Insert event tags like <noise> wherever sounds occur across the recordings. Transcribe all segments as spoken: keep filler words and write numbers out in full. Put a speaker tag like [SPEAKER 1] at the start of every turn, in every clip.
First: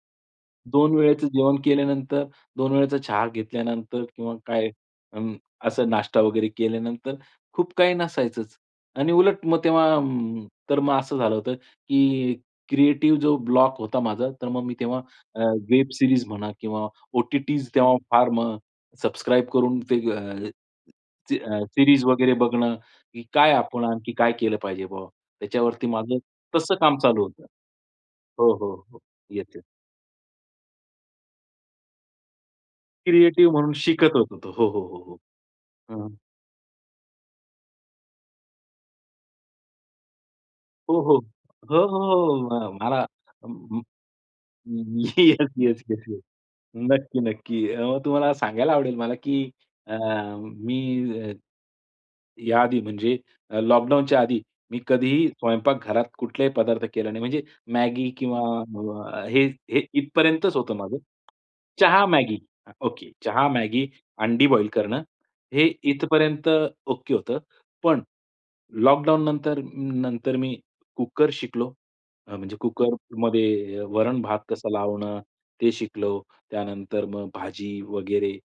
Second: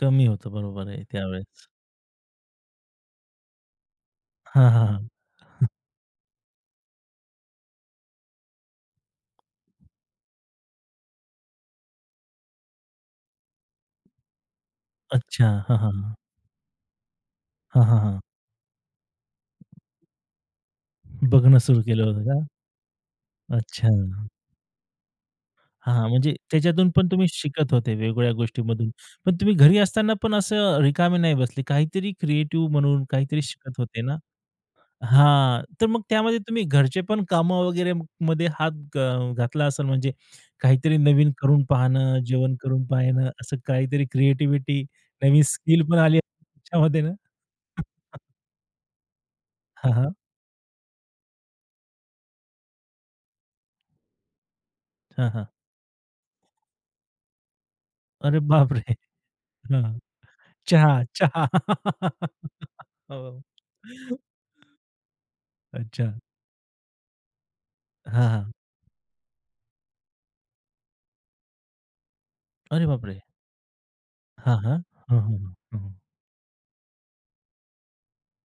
[SPEAKER 1] कमी होतं बरोबर
[SPEAKER 2] दोन
[SPEAKER 1] आहे
[SPEAKER 2] वेळचं
[SPEAKER 1] त्यावेळेस.
[SPEAKER 2] जेवण केल्यानंतर, दोन वेळेचा चहा घेतल्यानंतर किंवा काय
[SPEAKER 1] हां, हां, हां.
[SPEAKER 2] अंम,
[SPEAKER 1] <chuckles>
[SPEAKER 2] असा नाश्ता वगैरे केल्यानंतर खूप काही नसायचंच आणि उलट मग तेव्हा अं, तर मग असं झालं होतं, की क्रिएटिव्ह जो ब्लॉक होता माझा, तर मग मी तेव्हा अ,
[SPEAKER 1] अच्छा. हां, हां,
[SPEAKER 2] वेब
[SPEAKER 1] हां, हां.
[SPEAKER 2] सीरीज म्हणा किंवा ओ-टी-टीज
[SPEAKER 1] हां,
[SPEAKER 2] तेव्हा
[SPEAKER 1] हां, हां.
[SPEAKER 2] फार मग सबस्क्राईब करून ते अ, सी
[SPEAKER 1] बघणं सुरू
[SPEAKER 2] सीरीज
[SPEAKER 1] केलं होतं
[SPEAKER 2] वगैरे
[SPEAKER 1] का?
[SPEAKER 2] बघणं की काय आपण आणखी
[SPEAKER 1] अच्छा.
[SPEAKER 2] काय केलं पाहिजे बाबा? त्याच्यावरती
[SPEAKER 1] हां, हां,
[SPEAKER 2] माझं
[SPEAKER 1] म्हणजे
[SPEAKER 2] तसं
[SPEAKER 1] त्याच्यातून
[SPEAKER 2] काम
[SPEAKER 1] पण
[SPEAKER 2] चालू
[SPEAKER 1] तुम्ही
[SPEAKER 2] होतं.
[SPEAKER 1] शिकत होते वेगवेगळ्या
[SPEAKER 2] हो, हो,
[SPEAKER 1] गोष्टींमधून.
[SPEAKER 2] हो
[SPEAKER 1] पण
[SPEAKER 2] येस,
[SPEAKER 1] तुम्ही
[SPEAKER 2] येस.
[SPEAKER 1] घरी असताना पण असं रिकामे नाही बसले. काहीतरी क्रिएटिव्ह म्हणून काहीतरी
[SPEAKER 2] क्रिएटिव्ह म्हणून
[SPEAKER 1] शिकत होते
[SPEAKER 2] शिकत
[SPEAKER 1] ना?
[SPEAKER 2] होतो तो हो, हो, हो, हो,
[SPEAKER 1] हां, तर मग
[SPEAKER 2] हां.
[SPEAKER 1] त्यामध्ये तुम्ही घरचे पण कामं वगैरे मध्ये हात अ, घातला असेल म्हणजे काहीतरी
[SPEAKER 2] हो, हो,
[SPEAKER 1] नवीन करून
[SPEAKER 2] हो, हो,
[SPEAKER 1] पाहणं,
[SPEAKER 2] हो,
[SPEAKER 1] जेवण
[SPEAKER 2] अ,
[SPEAKER 1] करून
[SPEAKER 2] मला
[SPEAKER 1] पाहणं असं
[SPEAKER 2] अम,
[SPEAKER 1] काहीतरी क्रिएटिव्हिटी नवीन
[SPEAKER 2] येस,
[SPEAKER 1] स्किल
[SPEAKER 2] येस,
[SPEAKER 1] पण
[SPEAKER 2] येस,
[SPEAKER 1] आली
[SPEAKER 2] येस,
[SPEAKER 1] असेल तुमच्यामध्ये ना.
[SPEAKER 2] नक्की, नक्की, अ,
[SPEAKER 1] <chuckles>
[SPEAKER 2] तुम्हाला सांगायला आवडेल मला की
[SPEAKER 1] हां,
[SPEAKER 2] अ,
[SPEAKER 1] हां.
[SPEAKER 2] मी या आधी म्हणजे अ, लॉकडाउनच्या आधी मी कधीही
[SPEAKER 1] हां, हां.
[SPEAKER 2] स्वयंपाक घरात कुठलाही पदार्थ केले नाही. म्हणजे Maggi
[SPEAKER 1] अरे,
[SPEAKER 2] किंवा
[SPEAKER 1] बापरे!
[SPEAKER 2] अ, हे, हे,
[SPEAKER 1] हां,
[SPEAKER 2] इथपर्यंतच होतं माझं.
[SPEAKER 1] चहा, चहा.
[SPEAKER 2] चहा,
[SPEAKER 1] <laughs>
[SPEAKER 2] Maggi ओके
[SPEAKER 1] हो.
[SPEAKER 2] चहा, Maggi,
[SPEAKER 1] <chuckles> हो.
[SPEAKER 2] अंडी बॉईल करणं हे
[SPEAKER 1] अच्छा.
[SPEAKER 2] इथपर्यंत ओके होतं. पण
[SPEAKER 1] हां, हां.
[SPEAKER 2] लॉकडाउन नंतर, नंतर मी कुकर शिकलो. अ, म्हणजे
[SPEAKER 1] अरे, बापरे!
[SPEAKER 2] कुकरमध्ये वरण-भात
[SPEAKER 1] हां,
[SPEAKER 2] कसं
[SPEAKER 1] हां.
[SPEAKER 2] लावणं
[SPEAKER 1] हं, हं,
[SPEAKER 2] ते
[SPEAKER 1] हं, हं.
[SPEAKER 2] शिकलो. त्यानंतर मग भाजी वगैरे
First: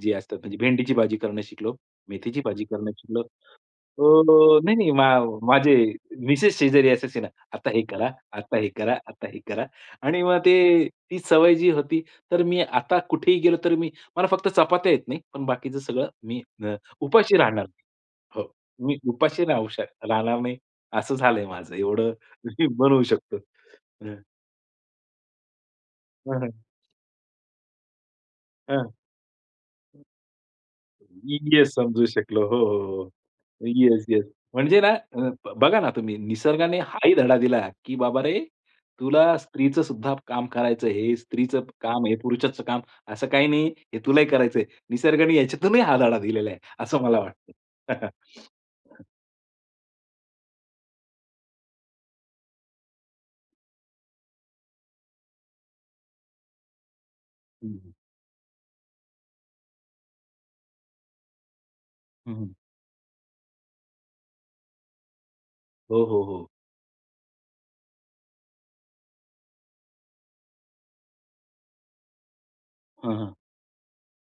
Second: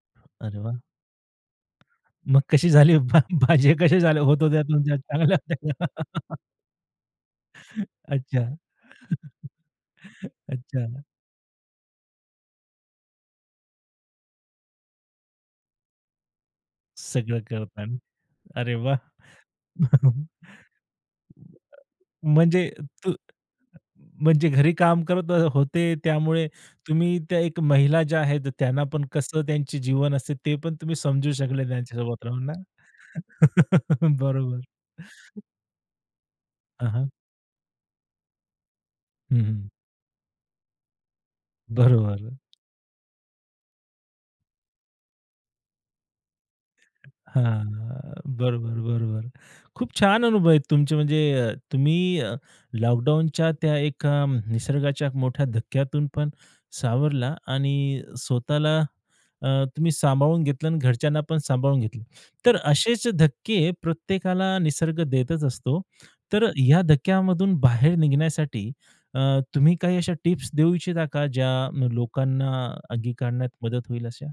[SPEAKER 2] जे असतात म्हणजे
[SPEAKER 1] अरे, वाह!
[SPEAKER 2] भेंडीची भाजी करणं शिकलो, मेथीची
[SPEAKER 1] मग
[SPEAKER 2] भाजी
[SPEAKER 1] कशी
[SPEAKER 2] करणं
[SPEAKER 1] झाली? भा
[SPEAKER 2] शिकलो.
[SPEAKER 1] भाज्या कशा
[SPEAKER 2] अ,
[SPEAKER 1] झाल्या होतं
[SPEAKER 2] अ, नाही, नाही,
[SPEAKER 1] तुमच्या
[SPEAKER 2] मा
[SPEAKER 1] चांगल्या होत्या
[SPEAKER 2] माझे
[SPEAKER 1] का? <laughs>
[SPEAKER 2] मिसेस शेजारी असायची ना "आता हे करा,
[SPEAKER 1] अच्छा.
[SPEAKER 2] आता हे करा, आता हे
[SPEAKER 1] <chuckles>
[SPEAKER 2] करा." आणि मग ते
[SPEAKER 1] अच्छा.
[SPEAKER 2] ती सवय जी होती तर मी आता कुठेही गेलो तर मी मला फक्त चपात्या येत नाही. पण बाकीचं सगळं मी अ, उपाशी
[SPEAKER 1] सगळं करा
[SPEAKER 2] राहणार नाही.
[SPEAKER 1] काम.
[SPEAKER 2] हो,
[SPEAKER 1] अरे,
[SPEAKER 2] मी
[SPEAKER 1] वाह!
[SPEAKER 2] उपाशी राहू शक
[SPEAKER 1] <chuckles>
[SPEAKER 2] राहणार नाही. असं झालंय माझं. एवढं <chuckles> मी
[SPEAKER 1] म्हणजे
[SPEAKER 2] बनवू
[SPEAKER 1] तू
[SPEAKER 2] शकतो. हं.
[SPEAKER 1] म्हणजे घरी काम करत ह होते.
[SPEAKER 2] हं,
[SPEAKER 1] त्यामुळे
[SPEAKER 2] हं.
[SPEAKER 1] तुम्ही त्या एक महिला ज्या आहेत.
[SPEAKER 2] हां,
[SPEAKER 1] त्यांना पण कसं त्यांचे जीवन असते, ते पण तुम्ही समजू शकले
[SPEAKER 2] येस,
[SPEAKER 1] त्यांच्या
[SPEAKER 2] समजू
[SPEAKER 1] सोबत
[SPEAKER 2] शकलो.
[SPEAKER 1] राहून ना.
[SPEAKER 2] हो, हो, हो. येस,
[SPEAKER 1] <chuckles>
[SPEAKER 2] येस
[SPEAKER 1] बरोबर.
[SPEAKER 2] म्हणजे ना
[SPEAKER 1] <chuckles>
[SPEAKER 2] अ, बघा ना तुम्ही निसर्गाने
[SPEAKER 1] हां, हां.
[SPEAKER 2] हाही धडा दिला की बाबा रे तुला
[SPEAKER 1] हं, हं.
[SPEAKER 2] स्त्रीचं सुद्धा काम करायचं आहे. हे स्त्रीचं काम, हे
[SPEAKER 1] बरोबर.
[SPEAKER 2] पुरुषाच काम असं काही नाही. हे तुलाही करायचं आहे. निसर्गाने याच्यातूनही हा धडा दिलेला आहे. असं मला
[SPEAKER 1] हां,
[SPEAKER 2] वाटतं.
[SPEAKER 1] बरोबर,
[SPEAKER 2] <chuckles>
[SPEAKER 1] बरोबर. खूप छान अनुभव आहेत तुमचे म्हणजे अ, तुम्ही अ, लॉकडाउनच्या त्या एका अ, निसर्गाच्या मोठ्या धक्क्यातून पण सावरला
[SPEAKER 2] हं,
[SPEAKER 1] आणि
[SPEAKER 2] हं.
[SPEAKER 1] स्वतःला अ, तुम्ही सांभाळून घेतलं आणि घरच्यांना पण सांभाळून घेतलं.
[SPEAKER 2] हं, हं.
[SPEAKER 1] तर असेच धक्के प्रत्येकाला निसर्ग देतच असतो.
[SPEAKER 2] हो, हो,
[SPEAKER 1] तर
[SPEAKER 2] हो.
[SPEAKER 1] या धक्क्यामधून बाहेर निघण्यासाठी अ, तुम्ही काही अशा टिप्स देऊ इच्छिता का, ज्या न, लोकांना
[SPEAKER 2] हां, हां.
[SPEAKER 1] अंगीकारण्यात मदत होईल अशा?